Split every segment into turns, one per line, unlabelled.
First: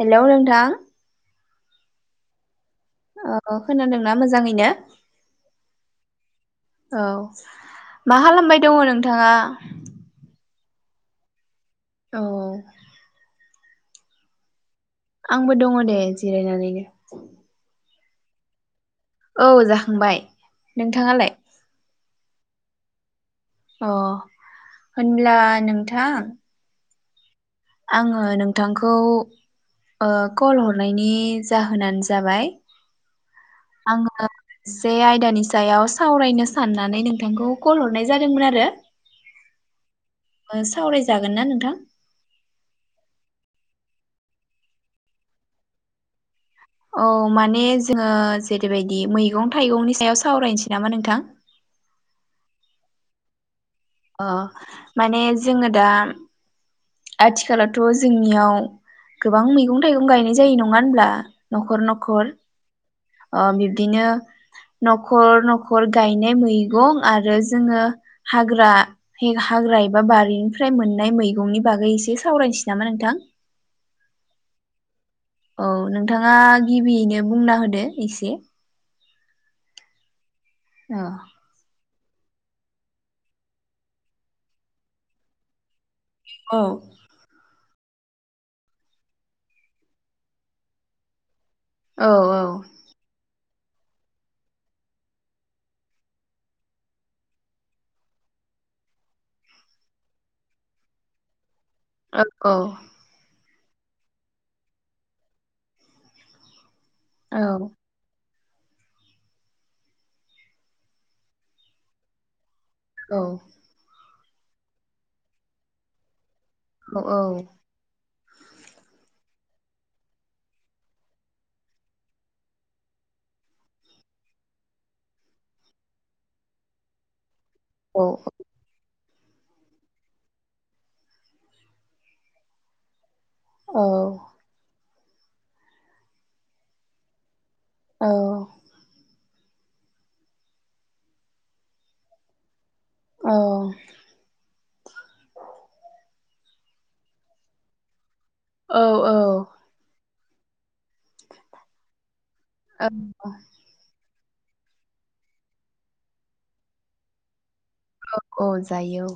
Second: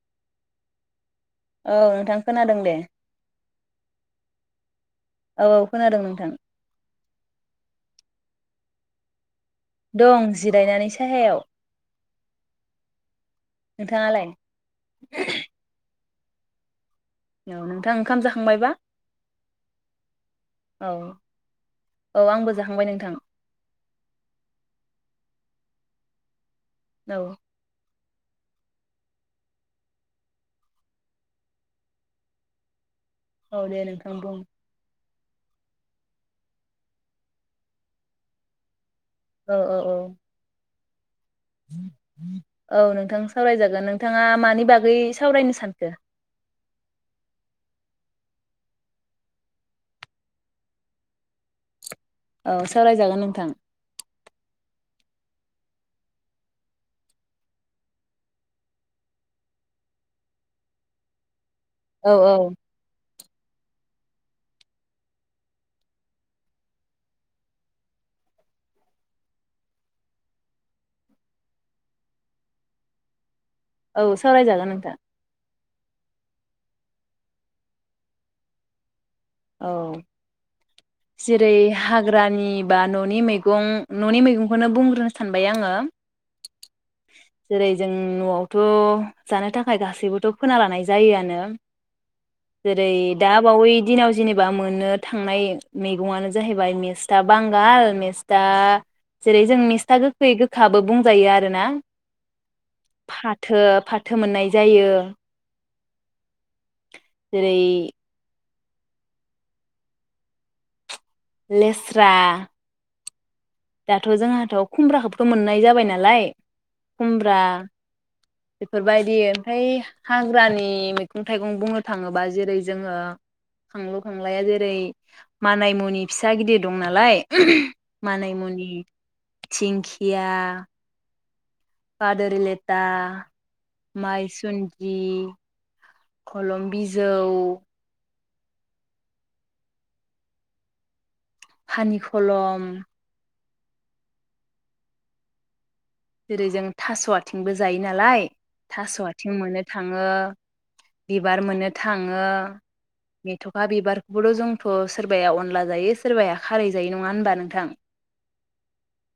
Hello नों थां
औ नोंथां खोनादों दे।
अ खोनादोंना मोजाङैनो?
औ औ खोनादों नोंथां।
औ मा खालामबाय दङ नोंथाङा?
दं जिरायनानै साहायाव।
औ।
नोंथाङालाय?
आंबो दङ दे। जिरायनानैनो।
औ नोंथां ओंखाम जाखांबायबा?
औ जाखांबाय
औ
नोंथाङालाय?
औ आंबो जाहांबाय नोंथां।
अ होनब्ला नोंथां
औ
आङो नोंथांखौ ओ कल हरनायनि जाहोनानो जाबाय
औ दे नोंथां
आङो
बुं
जे आइ दानि सायाव सावरायनो साननानै नोंथांखौ कल हरनाय जादोंमोन आरो।
औ औ औ
सावराय
औ नोंथां सावरायजागोन। नोंथाङा मानि बागै सावरायनो सानखो?
औ माने जोङो जेरैबायदि मैगं थाइगंनि सायाव सावरायनोसै नामा नोंथां?
औ सावरायजागोन नोंथां।
अ माने जोङो दा आथिखालावथ' जोंनियाव गोबां मैगं थाइगं गायनाय जायो नङा होनब्ला? न'खर
औ
न'खर
औ
ओ बिब्दिनो न'खर न'खर गायनाय मैगं आरो जोङो हाग्रा हाग्रा एबा बारिनिफ्राय मोननाय मैगंनि बागै एसे सावरायनोसै नामा नोंथां?
औ सावरायजागोन नोंथां।
औ नोंथाङा गिबियैनो बुंना होदो एसे।
औ
औ
जेरै हाग्रानि बा न'नि मैगं न'नि मैगंखौनो बुंग्रोनो सानबाय आङो।
औ
जेरै जों न'आवथ' जानो थाखाय गासैबोथ' फोना लानाय जायोयानो।
औ
जेरै दा वै दिनाव जेनेबा मोननो थांनाय मैगंआनो जाहैबाय मेस्था बांगाल मेस्था जेरै जों मेस्था गोखै गोखाबो बुंजायो आरोना।
[unintelligible]
थो फाथो मोननाय जायो।
औ
जेरै लेस्रा
औ
दाथ' जोंहाथ' खुमब्राखौबोथ' मोननाय जाबाय नालाय खुमब्रा बेफोरबायदि ओमफ्राय हाग्रानि मैगं थाइगं बुंनो थाङोबा जेरै जोङो खांलु खांलाया जेरै मानाय मुनि फिसा, गिदिर दं नालाय मानै मुनि धिंखिया फादोर लेथा
औ
माइसुन दि खलम बिजौ
औ
हानि खलम
औ
जेरै जों थास आथिंबो जायो नालाय
औ
थास
औ
आथिं मोननो थाङो बिबार मोननो थाङो
औ
मेथखा बिबार [unintelligible] जोंथ सोरबाया अनला जायो सोरबाया खारै जायो नङा होनबा नोंथां?
औ औ जायो औ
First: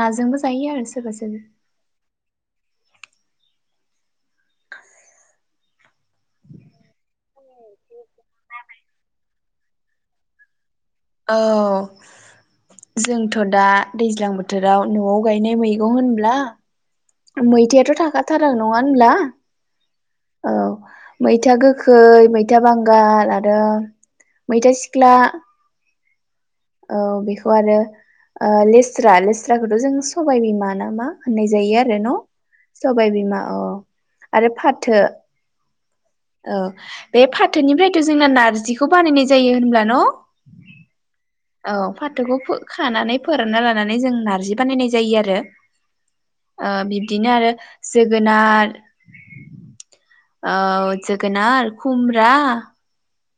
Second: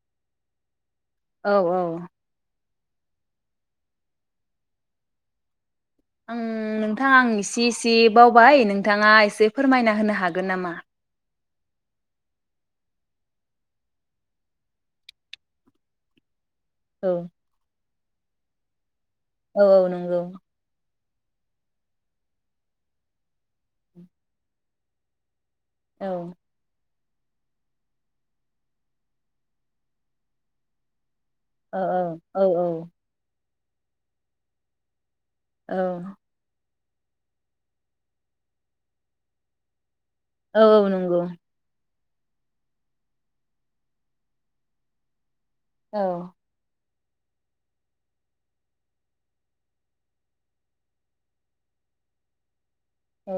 नाजोंबो जायो आरो सोरबा सोरबा
औ औ आं नोंथां आं इसे इस से बावबाय नोंथाङा एसे फोरमायना होनो हागोन नामा?
औ जोंथ दा दैज्लां बोथोराव नआव गायनाय मैगं होनब्ला
औ
मैथायाथ था खाथारो नङा होनब्ला?
औ औ नोंगौ।
औ मैथा गोखै, मैथा बांगाल आरो मैथा सिख्ला।
औ
औ बेखौ आरो ओ लेस्रा लेस्राखौथ जों सबाय बिमा नामा होननाय जायो
औ
आरो न
औ
सबाय बिमा अ आरो फाथो।
औ
औ बे फाथोनिफ्रायथ जोंना नारजिखौ बानायनाय जायो होनब्ला न?
औ औ नंगौ
औ फाथोखौ फो खानानै फोरानना लानानै जों नारजि बानायनाय जायो आरो।
औ
आ बिबदिनो आरो जोगोनार औ जोगोनार खुमब्रा
औ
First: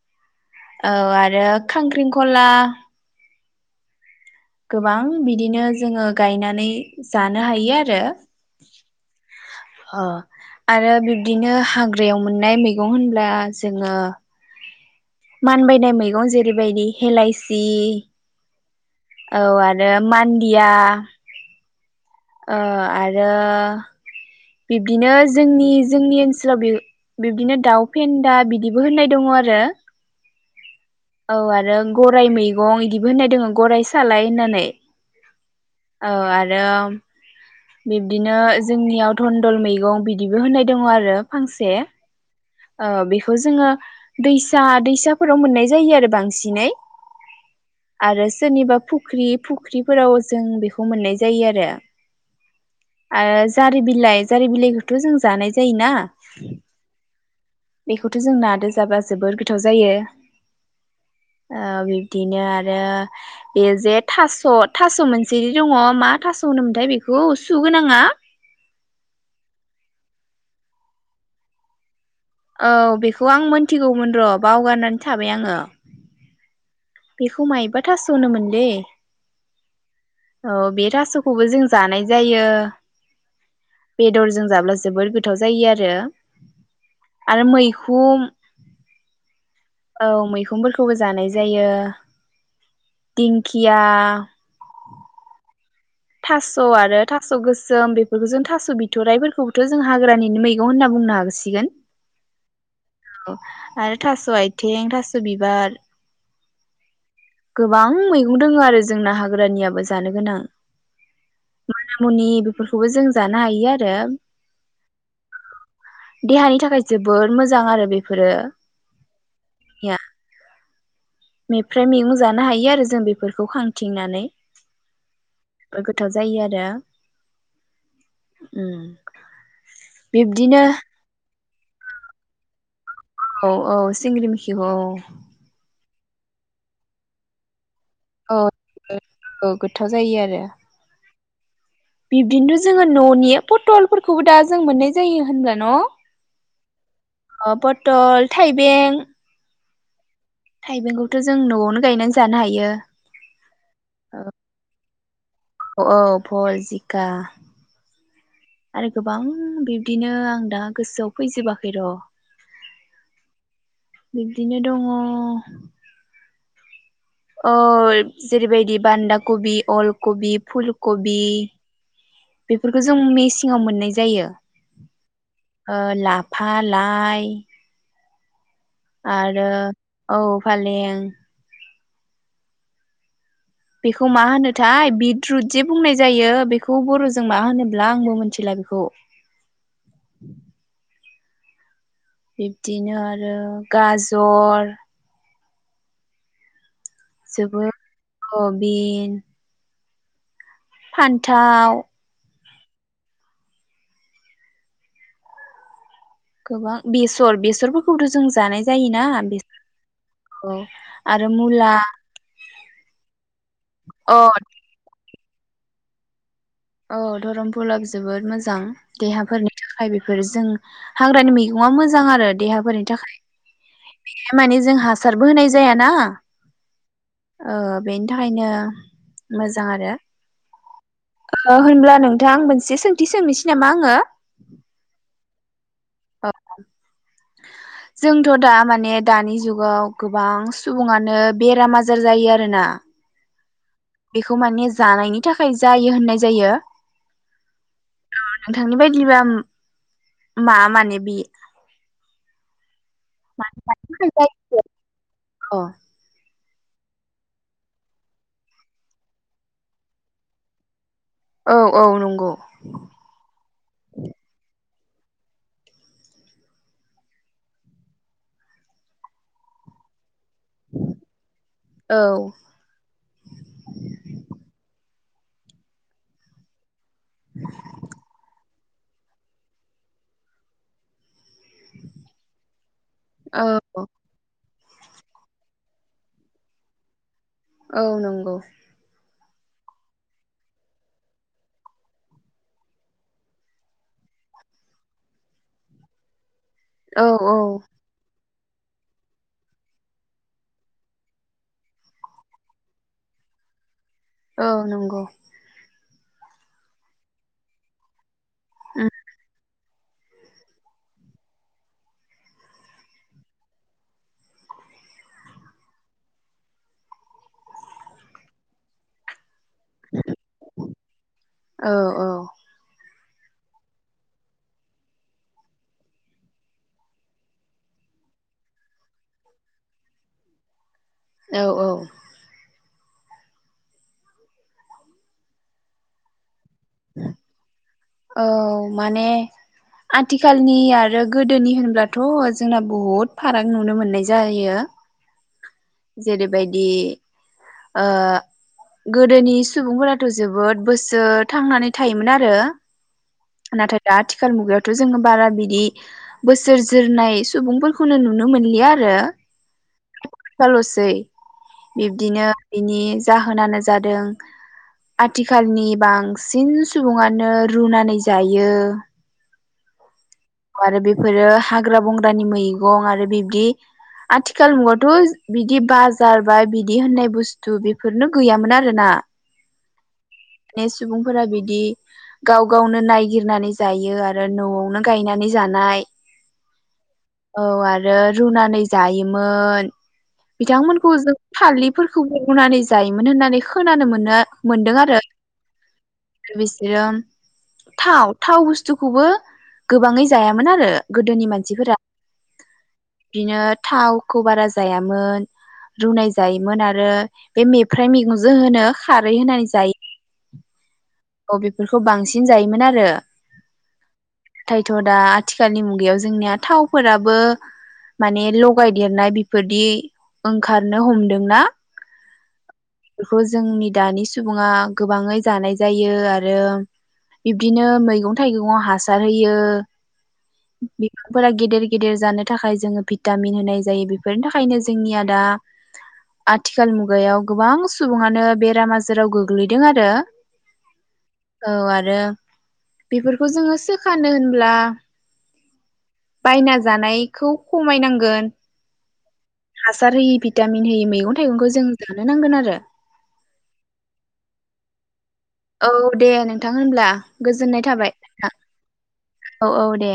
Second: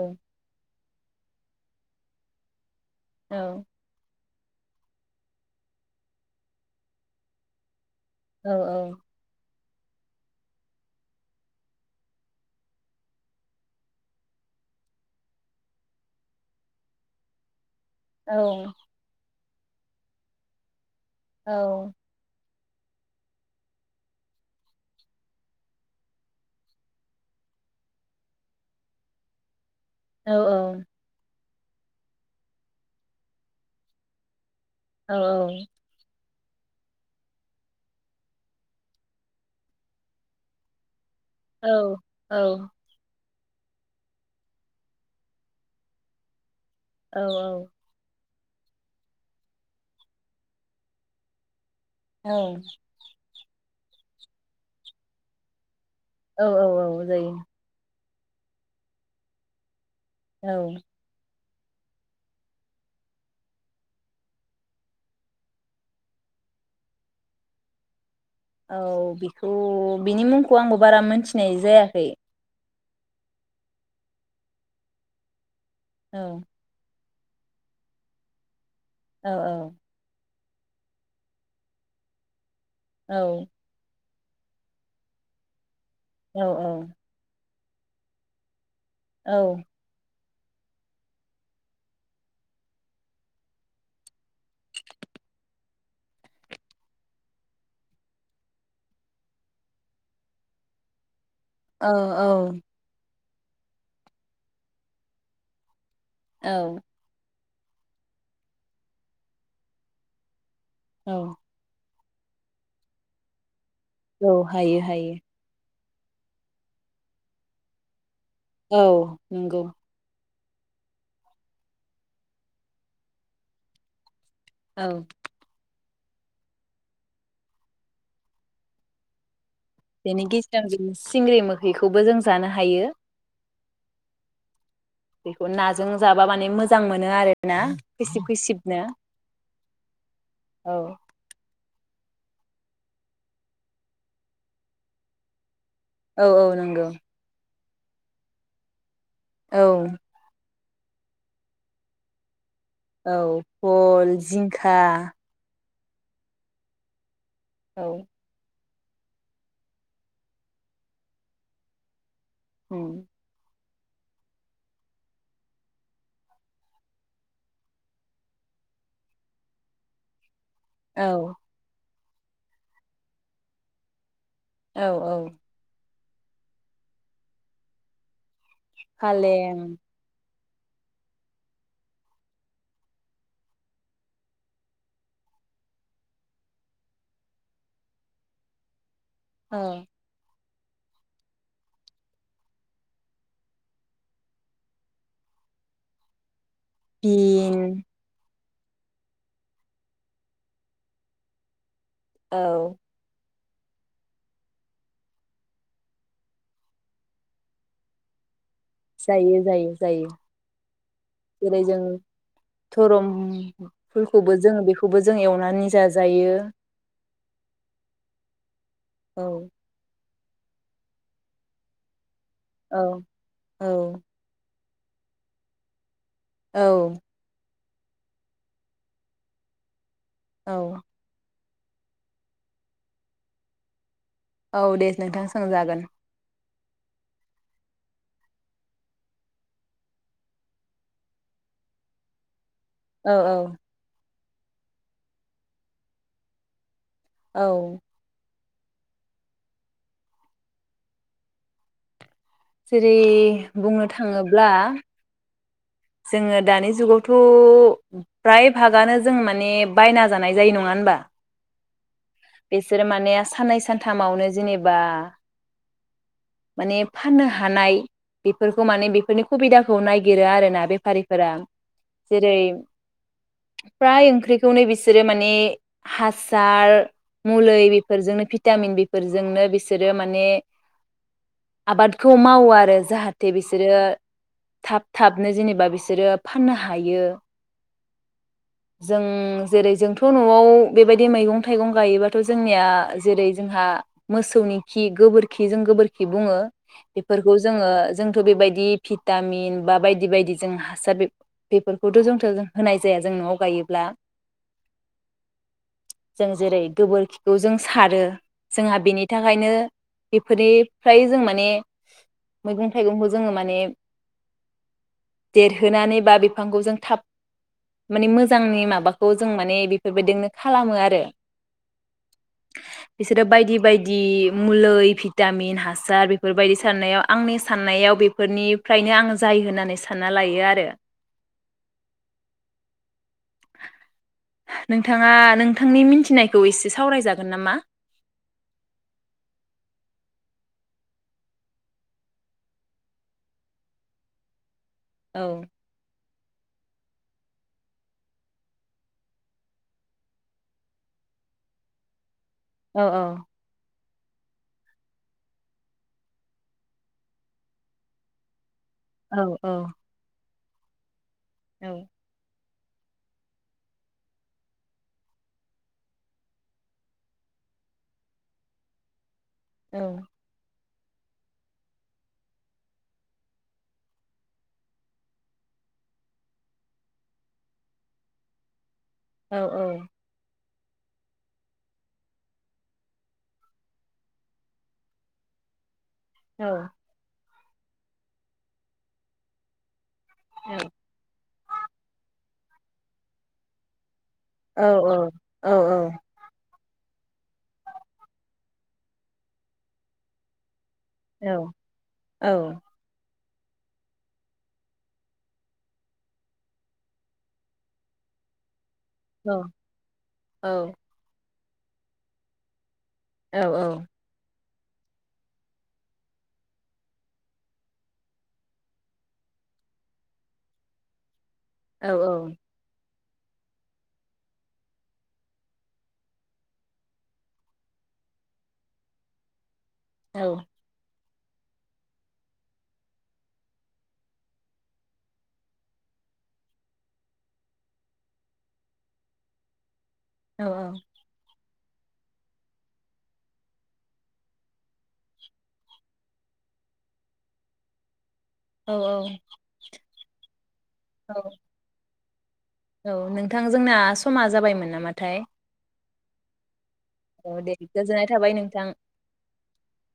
औ आरो खांख्रिंखला
औ
गोबां बिदिनो जोङो गायनानै जानो हायो आरो।
औ
अ आरो बिब्दिनो हाग्रायाव मोननाय मैगं होनब्ला जोङो मानबायनाय मैगं जेरैबायदि हेलायसि
औ
औ आरो मान्दिया
औ
अ आरो बिब्दिनो जोंनि जोंनि ओनसोलाव बि बिब्दिनो दाउ फेन्दा बिदिबो होननाय दङ आरो।
औ औ
औ आरो गराइ मैगं इदिबो होननाय दङो गराइ सालाय होननानै।
औ औ
औ आरो बिब्दिनो जोंनियाव टनडल मैगं बिदिबो होननाय दङ आरो
औ
फांसे
औ
ओ बे [unintelligible] जोङो दैसा दैसाफोराव मोननाय जायो आरो बांसिनै
औ औ।
आरो सोरनिबा फुख्रि फुख्रिफोराव जों बेखौ मोननाय जायो आरो
औ।
आरो जारि बिलाइ जारि बिलाइखौथ जों जानाय जायोना
औ औ औ जायो।
बेखौथ'जों नादो जाब्ला जोबोर गोथाव जायो
औ।
औ बिब्दिनो आरो बे जे थास थास मोनसे दङ' मा थास होनोमोनथाय बेखौ सुगोनाङा?
औ बेखौ बिनि मुंखौ आंबो बारा मोनथिनाय जायाखै।
औ बेखौ आं मोनथिगौमोन र बावगारनानै थाबाय आङो
औ।
बेखौ माइबा थास होनोमोनले
औ औ।
औ बे थासखौबो जों जानाय जायो
औ।
बेदरजों जाब्ला जोबोद गोथाव जायो आरो आरो मैखौ हुम
औ।
औ मैखंफोरखौबो जानाय जायो दिंखिया थास आरो थास गोसोम बेफोरखौ जों थास बिथराइफोरखौबोथ' जों हाग्रानिनो मैगं होनना बुंनो हागौसि
औ औ।
औ आरो थास आथिं थास बिबार
औ।
गोबां मैगं दोङो आरो जोंना हाग्रानियाबो जानो गोनां
औ।
माना मुनि बेफोरखौबो जों जानो हायो आरो
औ हायो हायो।
देहानि थाखाय जोबोर मोजां आरो बे
औ नंगौ।
मेफ्राय मैगं जानो हायो आरो जों बेफोरखौ खांथिंनानै
औ
गोथाव जायो आरो उम।
बेनि
बिब्दिनो
गेजेराव‌ जों सिंग्रि मोग खैखौबो जों जानो हायो
औ औ सिंग्रि मैखिखौ औ।
बेखौ ना जों जाबा माने मोजां मोनो आरोना खैसिब
औ
खैसिबनो
औ गोथाव जायो आरो।
औ
बिबदिनोथ' जोङो न'नि पटलफोरखौबो दा जों मोननाय जायो होनब्ला न?
औ औ नंगौ
अ पथल थाइबें
औ
थाइबेंखौथ जों नआवनो गायनानै जानो हायो
औ भल, जिंखा
औ भल जिखा
औ
आरो गोबां बिब्दिनो आं दा गोसोआव फैजोबाखै र
उम
बिब्दिनो दङ अ जेरैबायदि बान्दा कबि, अलकबि फुलकबि
औ
बेफोरखौ जों मेसेंआव मोननाय जायो
औ औ
फा लाइ आरो
फालें
औ फालें बेखौ मा होनोथाय बिदरुद जे बुंनाय जायो बेखौ बरजों मा होनोब्ला आंबो मिथिला बेखौ
औ
बिब्दिनो आरो गाजर
बिन
हबिन फान्थाव
औ
गोबां बेसर बेसरफोरखौथ जों जानाय जायोना
जायो जायो जायो
बेसरखौ आरो
जेरै
मुला
जों धरम
अ
फुलखौबो जोङो बेखौबो जा जों एवनानै जाजायो जायो
औ धरमपुला जोबोद मोजां
औ
देहाफोरनि थाखाय बेफोर बेफोर जों हाग्रानि मैगङा मोजां आरो
औ
देहाफोरनि
औ
थाखाय मानि जोंहा हासारबो होनाय जायाना
औ
ओ बेनि थाखायनो मोजां आरो
औ
ओ होनब्ला नोंथां मोनसे सोंथि सोंनोसै नामा आङो?
औ दे नोंथां सोंजागोन
अ जोंथ दा माने दानि जुगाव गोबां सुबुङानो बेराम आजार जायो आरो ना
औ
बेखौ माने जानायनि थाखाय जायो होननाय जायो
औ
ओ नोंथांनि बायदिब्ला मा माने बि
जेरै बुंनो थाङोब्ला
जायखिजाया अ
जोङो दानि जु जुगावथ' फ्राय भागानो जों माने बायना जानाय जायो नङा होनबा?
औ औ नं
बिसोरो माने साननै सानथामावनो जेनेब बा माने फाननो हानाय बेफोरखौ माने बेफोरनि खुबिदाखौ नाय गिरो आरोना बेफारिफोरा
औ
जेरै फ्राय ओंख्रिखौनो बिस जेरै माने हासार मुलै बेफोरजोंनो फि भिटामिन बिफोरजोंनो बिसोरो माने आबादखौ मावो आरो जाहाथे बिसोरो
औ
थाब थाबनो जेनेबा बिसोरो फाननो हायो।
औ नंगौ।
जों जेरै जोंथ' न'आव बेबायदि मैगं थाइगं गायोबाथ' जोंनिया जेरै जोंहा मोसौनि खि गोबोरखिजों गोबोर खि बुङो।
औ औ
बेफोरखौ जोङो जों बेबायदि भिटामिन बा बायदि बायदि जों हासार बेफ-बेफोरखौथ' जोंथ' जों होनाय जाया जों न'आव गायोब्ला।
औ नंगौ
जों जेरै गोबोरखिखौ जों सारो जोंहा
उम
बिनि थाखायनो बेफोरनि फ्राय जों माने मैगं थाइगंखौ जों माने देरहोनानै बा बिफांखौ जों थाब माने मोजांनि माबाखौ जों मान ने बेफोरबायदिनो खालामो आरो [unintelligible]
औ औ
बिसोरो बायदि बायदि मुलै भिटामिन हा सार बेफोरबायदि सारनायाव आंनि साननायाव बेफोरनिफ्रायनो आं जायो होननानै सानना लायो आरो।
औ औ
नोंथाङा नोंथांनि मिनथिनाय खौ एसे सावरायजागोन नामा?
औ माने आथिखालनि आरो गोदोनि होनब्लाथ' जोंना बहुद फाराग नुनो मोननाय जायो।
औ
जेरैबायदि [inaudible] गोदोनि सुबुंफोराथ' जोबोद बोसोर थांनानै थायोमोन आ रो
औ
नाथाय दा आथिखाल मुगायावथ' जोङो बारा बिदि बोसोर जोरनाय सुबुंफोरखौनो नुनो मोनलिया आ
औ औ।
फाल'सै।
औ
बिब्दिनो बिनि जाहोनानो जादों आथिखालनि बांसिन सुबुङानो रुनानै जायो।
औ।
आरो बेफोरो हाग्रा बंग्रानि मैगं आरो बिबदि आथिखाल मुगावथ बिदि बाजार बा बिदि होननाय बुस्थु बेफोरनो गैयामोन आरो ना।
औ औ।
ने सुबुंफोरा बिदि गाव गावनो नायगिरनानै जायो आरो न'आवनो गायनानै जानाय
औ।
औ आरो रुनानै जायोमोन।
औ
बिथांमोनखौ जों थालिफोरखौबो रुनानै जायोमोन होननानै खोनानो मोनो
औ
मोनदों
औ
आरो
औ औ।
बिसोरो थाव थाव बुस्थुखौबो गोबाङै जायामोन आरो। गोदोनि
औ
मानसिफोरा
औ
दिनो थावखौ बारा जायामोन रुनाय जायोमोन आरो बे मेफ्राइ मैगं जे होनो खारै होनानै जायो।
औ।
औ बेफोरखौ बांसिन जायोमोन आरो।
औ औ।
नाथायथ' दा आथिखालनि मुगायाव जोंनिया थावफोराबो माने लगायदेरनाय बेफोरदि ओंखारनो हमदोंना।
औ।
बेखौ जोंनि दानि सुबुङा गोबाङै जानाय जायो आरो बिब्दिनो मैगं थाइगंआव हासार होयो।
औ।
फोरा गेदेर गेदेर जानो थाखाय जोङो भिटामिन होनाय जायो बेफोरनि थाखायनो जोंनिया दा आथिखाल मुगायाव गोबां सुबुङानो बेराम आजाराव गोग्लैदों आरो।
औ औ।
औ आरो बेफोरखौ जोङो सोखानो होनब्ला बायना जानायखौ खमायनांगोन।
औ औ।
जारै बिद भिटामिन होयो मैगं थायगं जों जानो नांगोन आरो।
औ नोंथां जोंना समा जाबायमोन नामाथाय?
औ दे नोंथां। मा होनब्ला गोजोननाय थाबाय नोंथां औ औ दे।